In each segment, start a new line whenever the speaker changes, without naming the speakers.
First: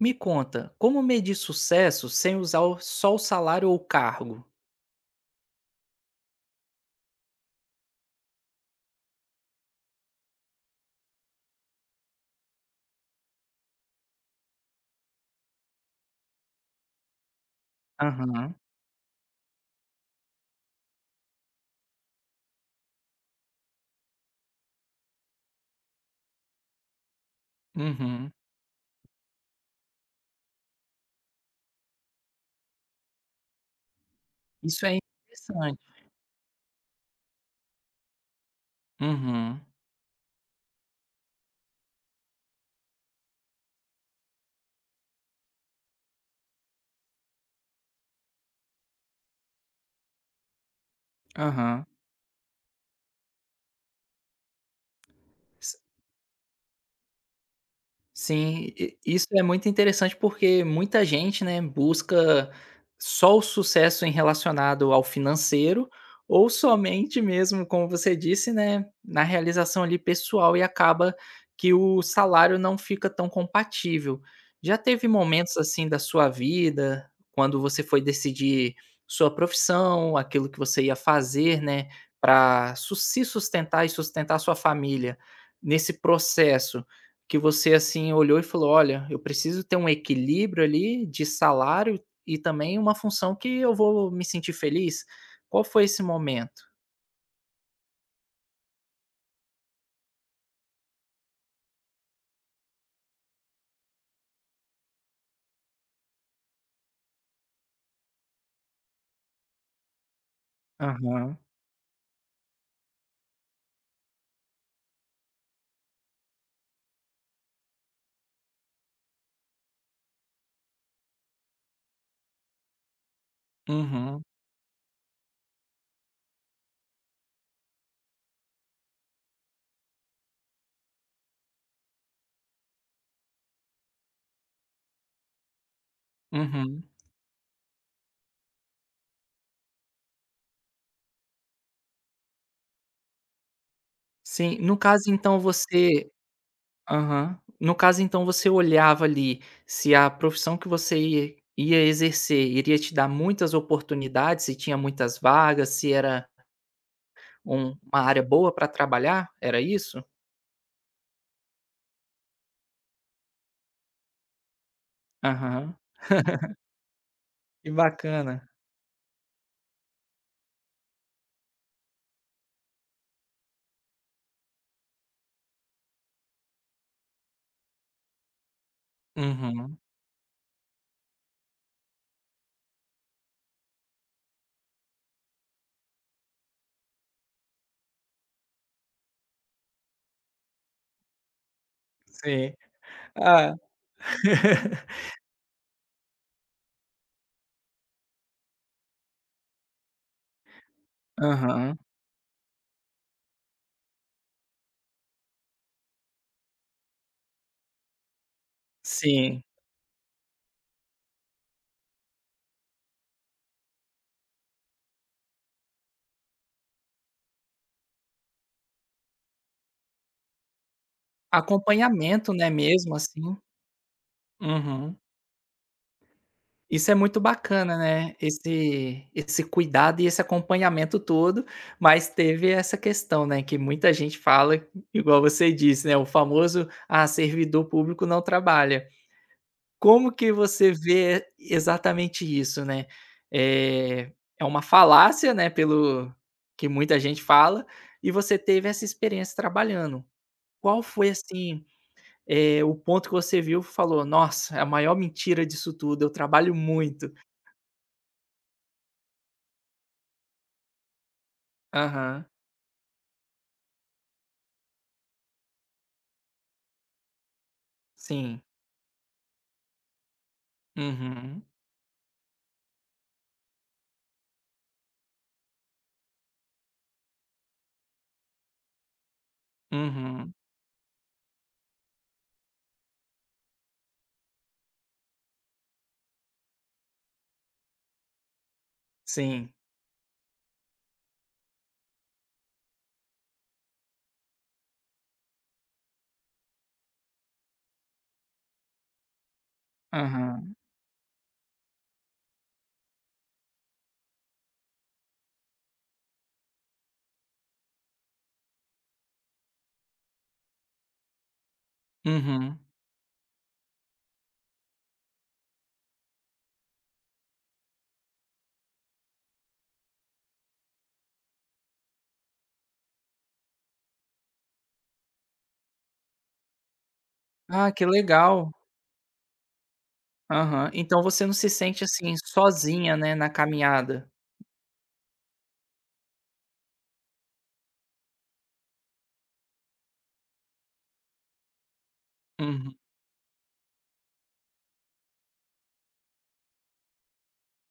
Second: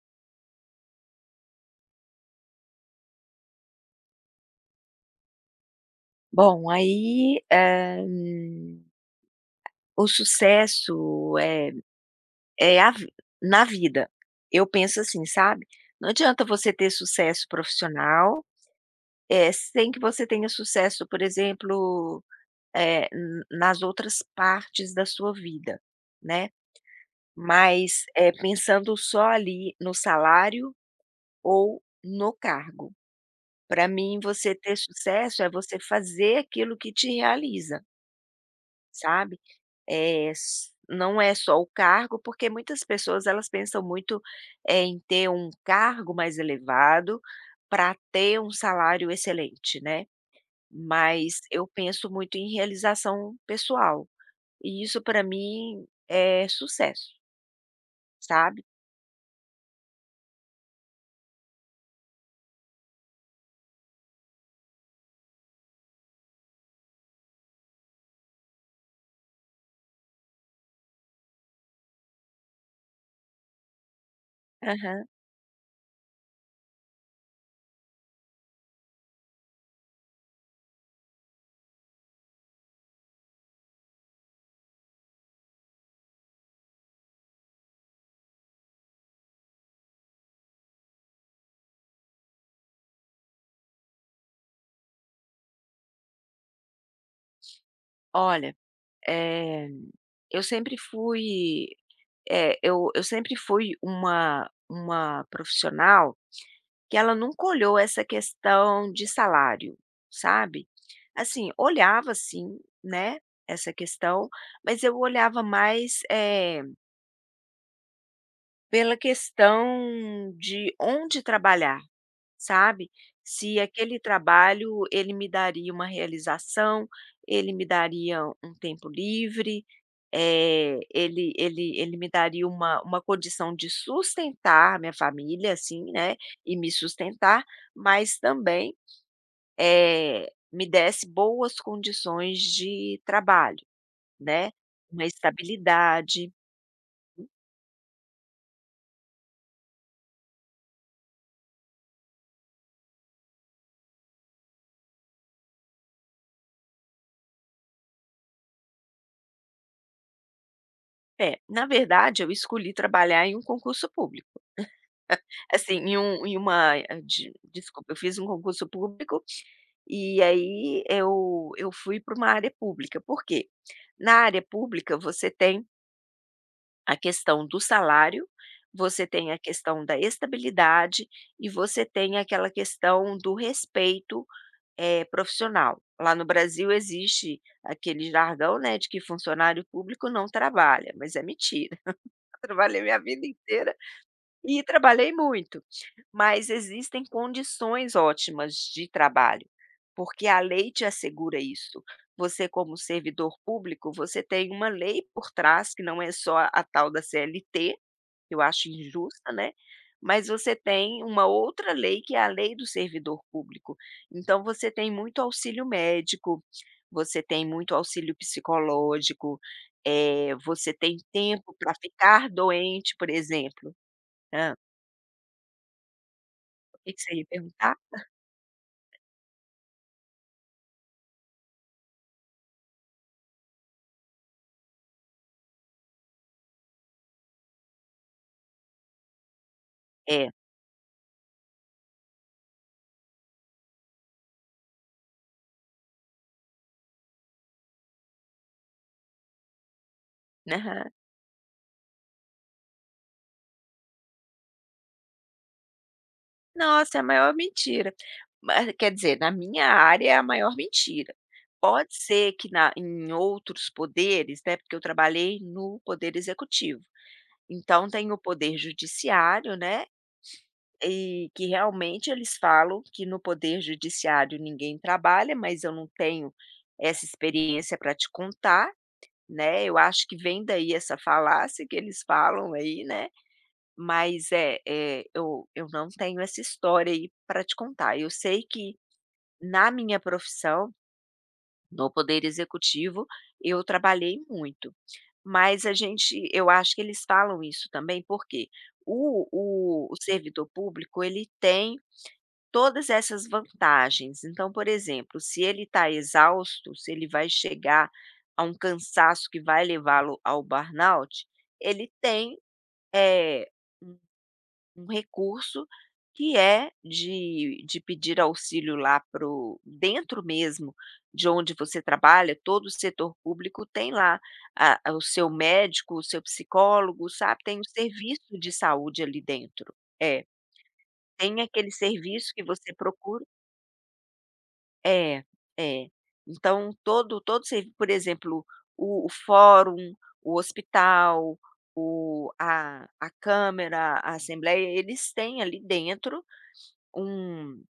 Me conta, como medir sucesso sem usar o só o salário ou o cargo?
Bom, aí, o sucesso é é a vi na vida. Eu penso assim, sabe, não adianta você ter sucesso profissional,
Aham.
sem que você tenha sucesso, por exemplo, eh, n nas outras partes da sua vida, né, mas,
Uhum.
pensando só ali no salário ou no cargo. Para mim, você ter
Isso é
sucesso é você
interessante.
fazer aquilo que te realiza, sabe.
Uhum.
Eh, s Não é só o cargo, porque muitas pessoas elas pensam muito, em ter um cargo mais elevado para ter um salário excelente, né. Mas eu
Aham.
penso muito em realização pessoal, e isso para mim é sucesso, sabe.
Sim, i isso é muito interessante, porque muita gente, né, busca só o sucesso em relacionado ao financeiro ou somente mesmo, como você disse, né, na realização ali pessoal e acaba que o salário não fica tão compatível. Já
Aham.
teve momentos, assim, da sua vida, quando você foi decidir sua profissão, aquilo que você ia fazer, né, para su se sustentar e sustentar sua família, nesse processo, que você, assim, olhou e falou: "Olha, eu preciso ter um equilíbrio ali de salário e também uma função que eu vou me sentir feliz". Qual foi esse momento?
Olha, eh, eu sempre fui, eh, eu sempre fui uma profissional que ela nunca olhou essa questão de salário, sabe.
Aham.
Assim, olhava sim, né, essa questão, mas eu olhava mais, pela questão de onde trabalhar, sabe. Se aquele
Uhum,
trabalho ele me daria uma realização, ele me daria um tempo livre, ele me daria uma condição de sustentar minha família, assim, né, e me
uhum.
sustentar, mas também me desse boas condições de trabalho, né,
Sim, no
uma
caso então você
estabilidade. Hum.
aham. No caso então você olhava ali se a profissão que você ia exercer iria te dar muitas oportunidades, se tinha muitas vagas, se era uma área boa para trabalhar, era isso?
É, na verdade eu escolhi trabalhar em um concurso público.
Aham.
Assim, em um em uma eh, de
Que
desculpa, eu fiz um
bacana.
concurso público, e aí eu fui para uma área pública, por quê? Na área pública você tem a questão do salário, você tem a
Uhum.
questão da estabilidade e você tem aquela questão do respeito, profissional. Lá no Brasil existe aquele jargão, né, de que funcionário público não trabalha, mas é mentira, eu
Sim.
trabalhei minha vida
Ah.
inteira e trabalhei muito, mas existem condições ótimas de trabalho, porque a lei te assegura
Aham,
isso. Você, como servidor público, você tem uma lei por trás, que não é só a tal da CLT, que eu acho injusta,
sim.
né? Mas você tem uma outra lei, que é a lei do servidor público. Então, você tem muito auxílio médico, você tem muito auxílio psicológico, você tem tempo para ficar
Acompanhamento, né,
doente,
mesmo
por
assim.
exemplo.
Uhum. Isso é
Que você
muito
ia perguntar?
bacana, né, esse cuidado e esse acompanhamento todo, mas teve essa questão, né, que muita gente fala, igual você disse, né, o famoso: "Ah, servidor público não trabalha". Como
É.
que você vê exatamente isso, né? é é uma falácia, né, pelo que muita gente fala, e você teve essa experiência trabalhando. Qual
Aham.
foi, assim o ponto que você viu falou: "Nossa, é a maior mentira disso tudo, eu trabalho
Nossa, é a
muito".
maior mentira. Ma Quer dizer, na minha área é a maior mentira. Pode
Aham.
ser que na em outros poderes, né, porque eu trabalhei no poder executivo, então tem o
Sim.
poder judiciário, né, e
Uhum.
que realmente eles falam que no poder judiciário ninguém trabalha, mas eu não tenho essa experiência para te contar, né, eu acho que
Uhum.
vem daí essa falácia que eles falam aí, né. Mas é, eu não tenho essa história aí para te contar. Eu sei que
Sim.
na minha profissão, no poder executivo, eu trabalhei muito, mas a gente eu acho que eles falam isso também, porque o servidor
Aham.
público, ele tem todas essas vantagens. Então, por exemplo, se ele está exausto, se ele vai chegar a um cansaço que vai levá-lo ao burnout, ele tem,
Uhum.
eh, um recurso que é de pedir auxílio lá pro dentro mesmo de onde você trabalha, todo o setor público tem lá o seu médico, o seu psicólogo, sabe, tem o
Ah, que
serviço
legal.
de saúde ali dentro. É,
Aham. Então você não
tem
se
aquele
sente, assim,
serviço que você
sozinha, né,
procura
na caminhada.
é, é. Então todo todo servi por exemplo, o fórum, o hospital, o
Uhum.
a câmara, a assembleia, eles têm ali dentro um,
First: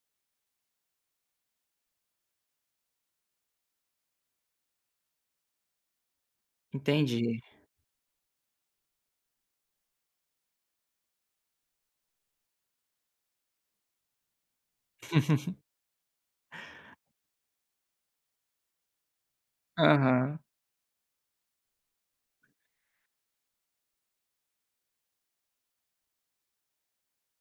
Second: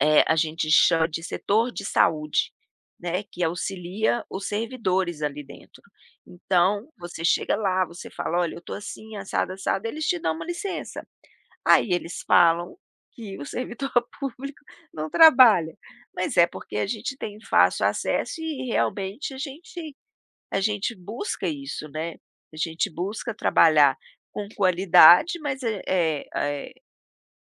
a gente chama de setor de saúde, né, que auxilia os servidores ali dentro. Então, você
Entendi.
chega lá, você fala: "Olha, eu estou assim, assado, assado", eles te dão uma licença. Aí eles falam que o servidor público não trabalha, mas é porque a gente tem fácil acesso e realmente
Aham.
a gente busca isso, né. A gente busca trabalhar com qualidade, mas,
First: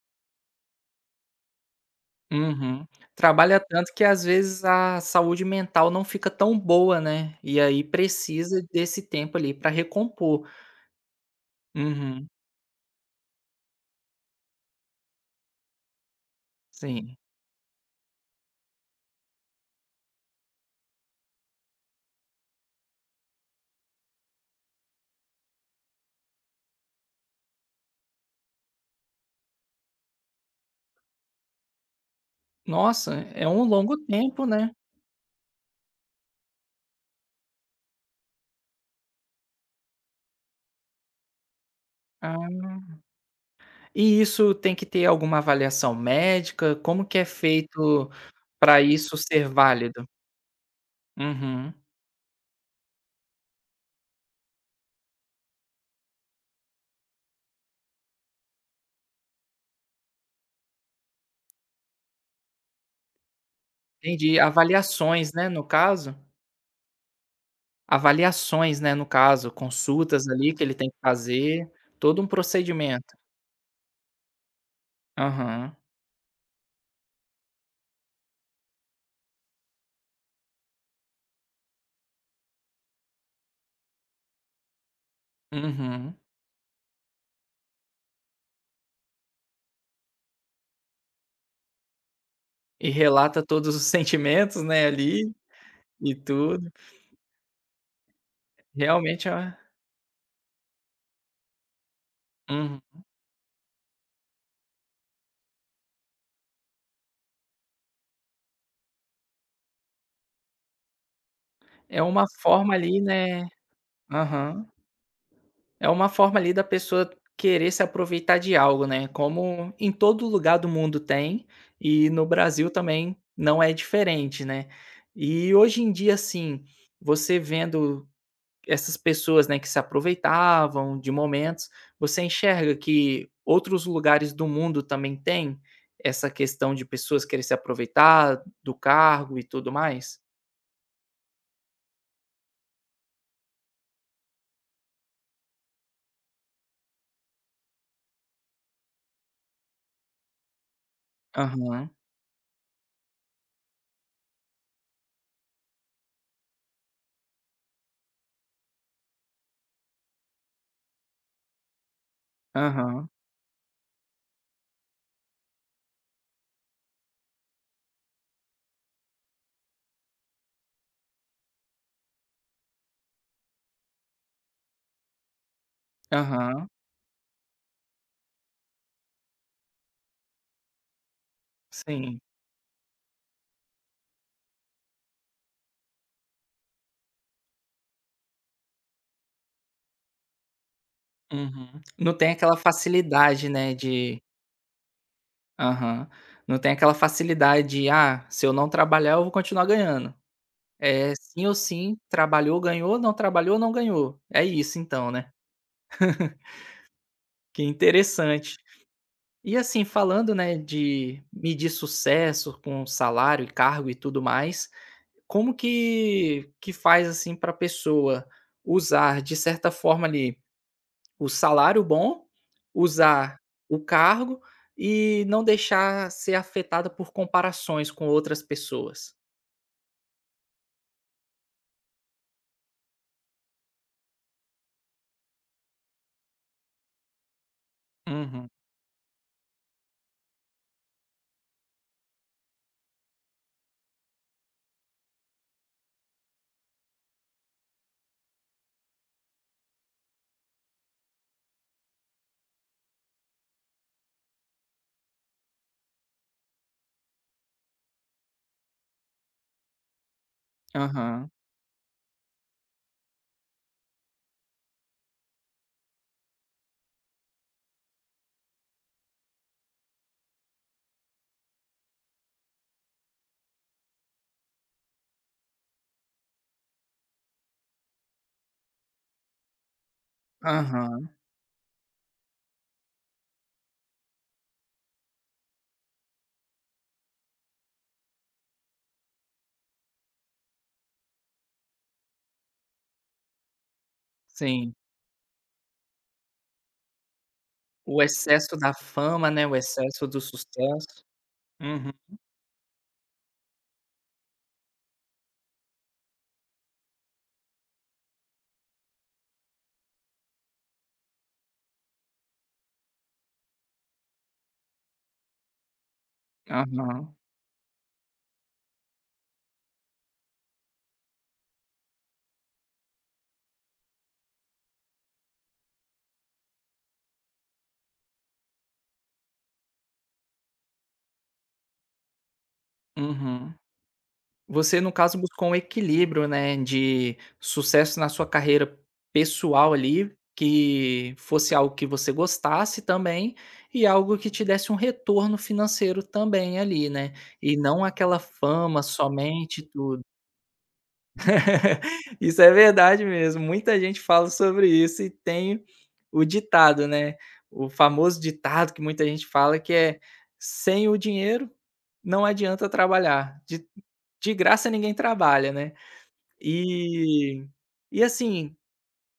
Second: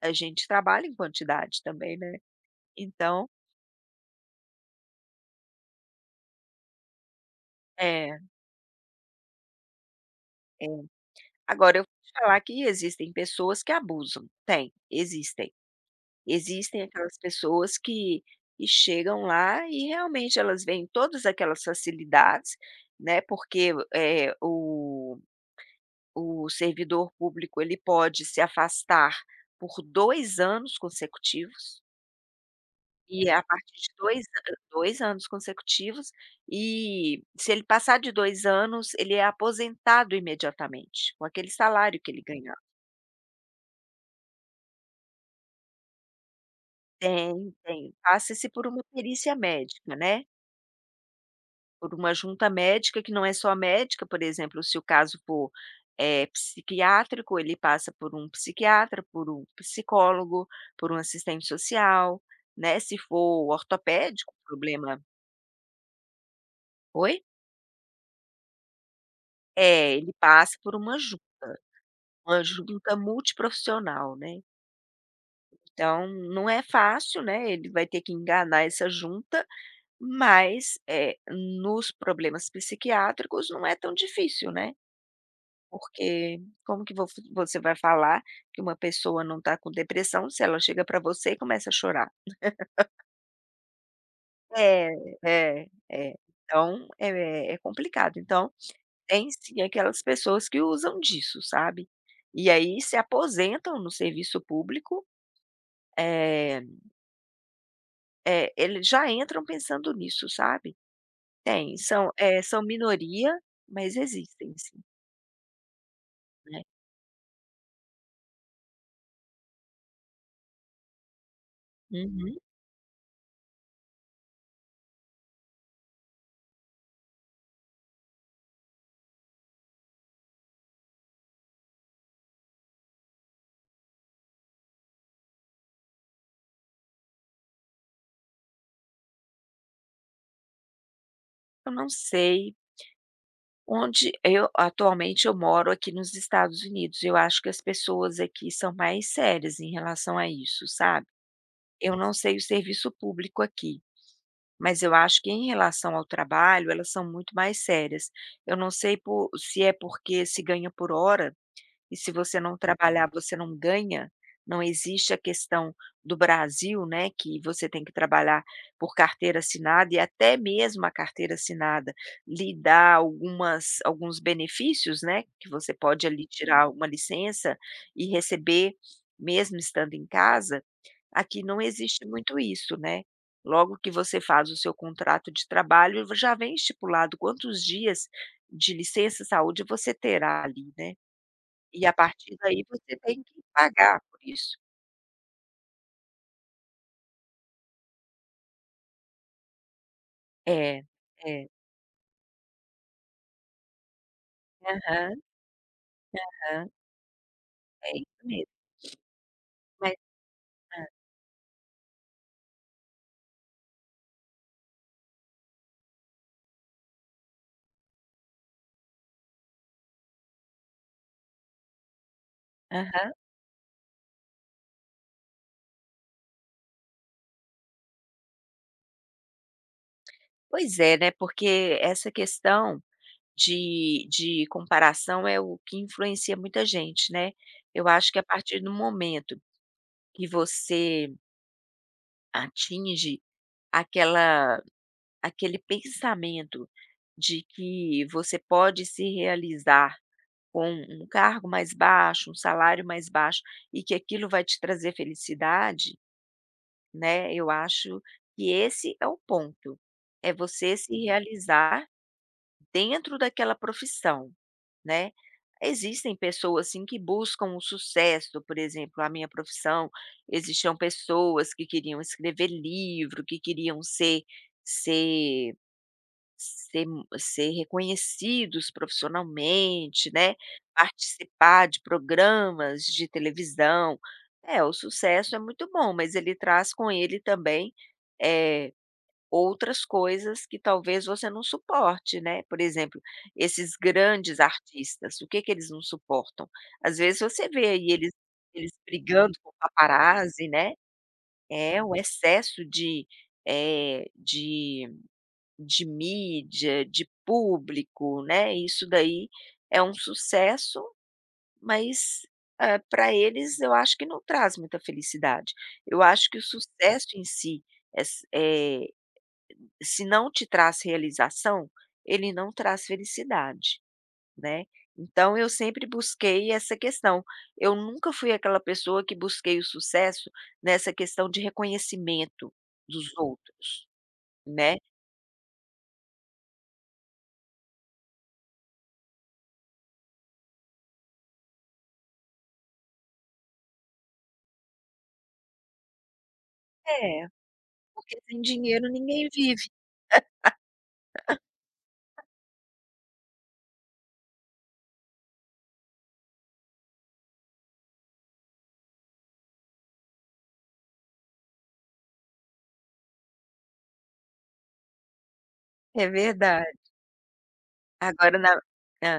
a gente trabalha em quantidade também, né.
Uhum.
Então
Trabalha tanto que às vezes a saúde mental não fica tão boa, né, e aí
é,
precisa desse tempo ali para recompor.
é. Agora eu vou te
Uhum.
falar que existem pessoas que abusam, tem, existem. Existem aquelas
Sim.
pessoas que chegam lá e realmente elas veem todas aquelas facilidades, né, porque, o servidor público ele pode se afastar por 2 anos consecutivos,
Nossa,
e é a
é um
partir de
longo
2
tempo,
an
né.
dois anos consecutivos, e se ele passar de 2 anos, ele é aposentado imediatamente, com aquele salário que ele
Ah,
ganhava.
e isso tem que ter alguma avaliação médica? Como que é
Tem, tem.
feito
Passa-se por
para
uma
isso
perícia
ser
médica,
válido?
né.
Uhum,
Por uma junta médica que não é só médica, por exemplo, se o caso for, psiquiátrico, ele passa por um psiquiatra, por um psicólogo, por um assistente social, né, se for ortopédico,
entendi.
problema.
Avaliações, né, no caso?
Oi?
Avaliações, né, no caso,
É, ele
consultas ali
passa
que ele
por
tem que fazer, todo um
uma junta
procedimento.
multiprofissional, né.
Aham,
Então não é fácil, né, ele vai ter que enganar essa junta, mas, nos problemas psiquiátricos não é tão difícil, né.
uhum.
Porque como que vo você vai falar que uma pessoa não está com depressão se ela chega para você e começa a chorar?
E relata todos os sentimentos, né,
É,
ali
é, é.
e tudo.
Então é complicado. Então
Realmente
tem
é uma
sim aquelas pessoas que usam disso, sabe. E aí se
uhum,
aposentam no serviço público, é eles já entram pensando nisso, sabe. Tem,
é
são,
uma
são
forma ali,
minoria,
né
mas existem
aham.
sim,
É uma forma ali
né.
da pessoa querer se aproveitar de algo, né, como em todo lugar do mundo tem, e no
Uhum.
Brasil também não é diferente, né. E hoje em dia, assim, você vendo essas pessoas, né, que se aproveitavam de momentos, você enxerga que outros lugares do mundo também tem essa questão de pessoas querer se aproveitar do cargo e tudo mais?
Eu não sei. Onde eu atualmente eu moro aqui nos Estados Unidos, eu acho que as pessoas aqui são mais sérias em relação a isso, sabe.
Aham,
Eu não sei o serviço público aqui, mas eu acho que em relação ao trabalho, elas são muito mais sérias. Eu não sei por se é porque se ganha por hora e se você não trabalhar,
aham,
você não ganha. Não existe a questão do Brasil, né, que você tem que trabalhar por carteira assinada e até mesmo a carteira assinada lhe dá algumas alguns benefícios, né, que você pode ali
aham,
tirar uma licença e receber mesmo estando em casa. Aqui não existe
sim.
muito isso, né. Logo que você faz o seu contrato de trabalho, já vem estipulado quantos dias de licença saúde você terá ali, né. E
Uhum.
a
Não tem
partir
aquela
daí você tem que
facilidade, né,
pagar por
de
isso.
aham. Não tem aquela facilidade de: "Ah, se eu não trabalhar, eu vou continuar ganhando".
É,
É sim
é.
ou sim, trabalhou, ganhou, não trabalhou, não ganhou. É isso então,
Aham,
né.
aham.
Que
É isso mesmo.
interessante. E assim,
Mas
falando, né, de medir sucesso com salário e cargo e tudo mais, como que faz, assim, para pessoa usar, de certa forma ali o salário bom,
hã, aham.
usar o cargo e não deixar ser afetada por comparações com outras pessoas.
Pois é, né, porque essa questão de comparação é o que influencia muita gente, né. Eu acho que a
Uhum.
partir do momento que você atinge aquela aquele pensamento de que você pode se realizar com um cargo mais baixo, um salário mais baixo e que aquilo vai te trazer felicidade, né, eu acho que esse é o ponto, é você se
Aham.
realizar dentro daquela profissão, né. Existem pessoas, assim que buscam o sucesso, por exemplo, a minha profissão, existiam pessoas que queriam escrever livro, que queriam ser ser reconhecidos profissionalmente, né,
Aham.
participar de programas de televisão. É, o sucesso é muito bom, mas ele traz com ele também, eh, outras coisas que talvez você não suporte, né. Por exemplo, esses grandes
Sim.
artistas, o que que eles não suportam? Às vezes você vê aí
O excesso
eles
da fama,
brigando
né,
com o
o excesso do
paparazzi, né.
sucesso.
É, o
Uhum.
excesso de, eh, de de mídia, de público, né, isso daí é um sucesso, mas, para eles eu acho que não traz muita felicidade. Eu acho que o sucesso
Aham.
em si, é s eh, se não te traz realização, ele não traz felicidade, né. Então eu sempre busquei essa questão. Eu nunca fui aquela pessoa que busquei o sucesso nessa questão de reconhecimento dos
Uhum.
outros, né.
Você, no caso, buscou um equilíbrio, né, de sucesso na sua carreira pessoal ali, que fosse algo que você gostasse também e algo que te desse um retorno financeiro também ali, né,
É,
e não
porque
aquela
sem
fama
dinheiro ninguém
somente
vive.
e tudo. Isso é verdade mesmo. Muita gente fala sobre isso e tem o ditado, né, o famoso ditado que muita gente fala que é: "Sem o dinheiro não adianta trabalhar, de graça ninguém trabalha", né.
É verdade.
E
Agora na
assim
hã,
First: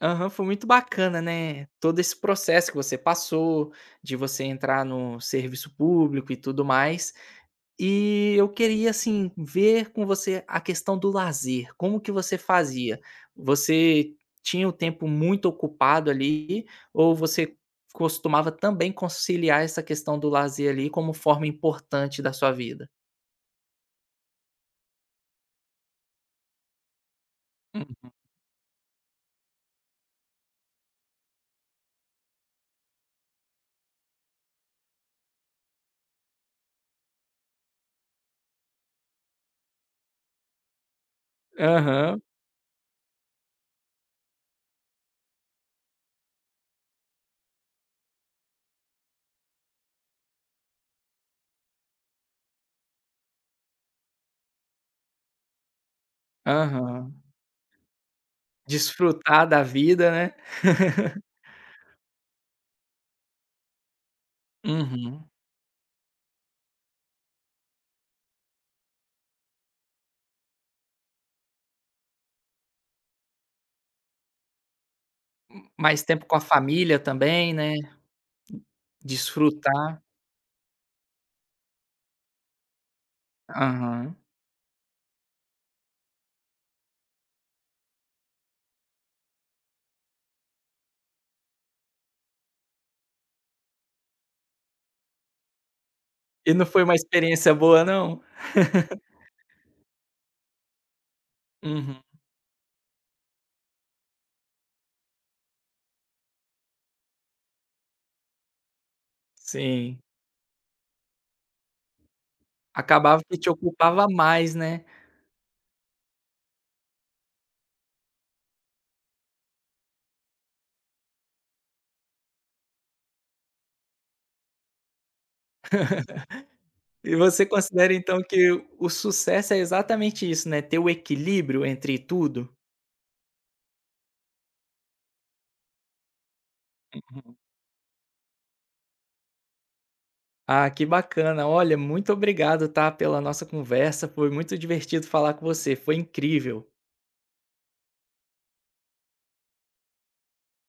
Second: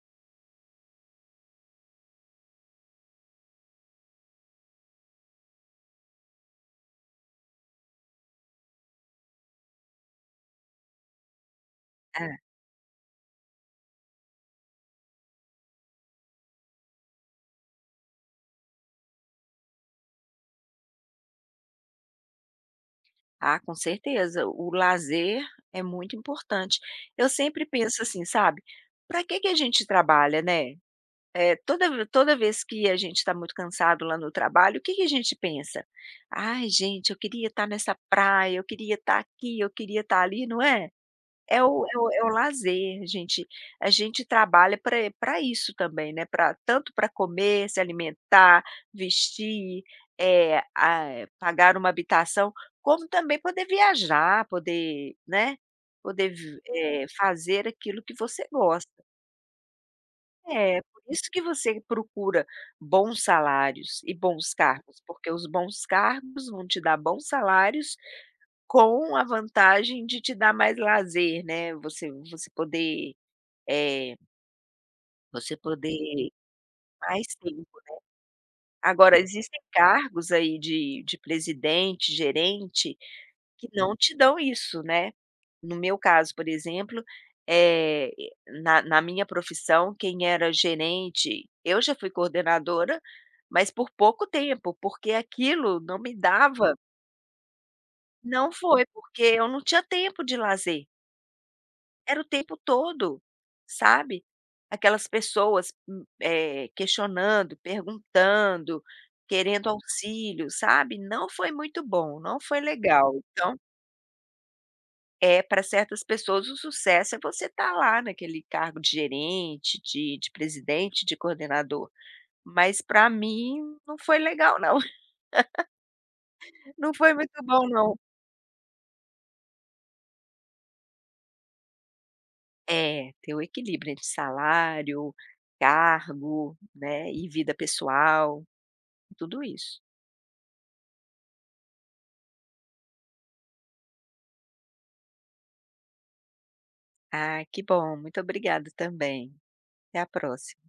aham, foi muito bacana, né, todo esse processo que você passou, de você entrar no serviço público e tudo mais. E eu queria, assim, ver com você a questão do lazer, como que você
hã.
fazia? Você tinha o tempo muito ocupado ali, ou você costumava também conciliar essa questão do lazer ali como forma importante da sua vida?
Ah, com certeza, o lazer é muito importante. Eu sempre penso
Hum.
assim, sabe, pra que que a gente trabalha, né? Eh, toda vez que a gente tá muito cansado lá no trabalho, o que que a gente pensa? "Ai gente, eu queria estar nessa praia, eu queria estar aqui, eu queria estar ali", não é? É o é o é
Aham,
o lazer, gente. A gente trabalha para e isso também, né, pra tanto para comer, se alimentar, vestir, eh, ah, pagar uma habitação, como também poder viajar, poder, né, poder
aham.
fazer aquilo que você gosta.
Desfrutar da vida, né.
É, por isso que você procura bons salários e bons cargos,
Uhum.
porque os bons cargos vão te dar bons salários com a vantagem de te dar mais lazer, né, você poder é, você
Mais tempo
poder
com a família
mais
também,
tempo.
né,
Agora existem
desfrutar.
cargos aí de presidente, gerente, que não te
Aham.
dão isso, né. No meu caso, por exemplo, eh, na minha profissão, quem era gerente eu já fui coordenadora, mas por pouco tempo, porque aquilo não me
E não
dava.
foi uma experiência boa não?
Não foi, porque eu não tinha tempo de lazer.
Uhum,
Era o tempo todo, sabe. Aquelas pessoas, questionando, perguntando, querendo
sim.
auxílio, sabe. Não foi muito bom, não foi legal.
Acabava que te
Então
ocupava mais, né.
é, para certas pessoas, o sucesso é você estar lá naquele cargo de gerente, de presidente, de coordenador. Mas para mim não foi legal não, não foi
E
muito
você
bom não.
considera então que o sucesso é exatamente isso, né, ter o equilíbrio entre tudo?
É, ter o equilíbrio entre salário, cargo, né, e
Uhum.
vida pessoal, tudo isso.
Ah, que bacana. Olha, muito obrigado, tá, pela nossa conversa, foi muito divertido falar com você, foi incrível.
Ah, que bom. Muito obrigada também. Até a próxima.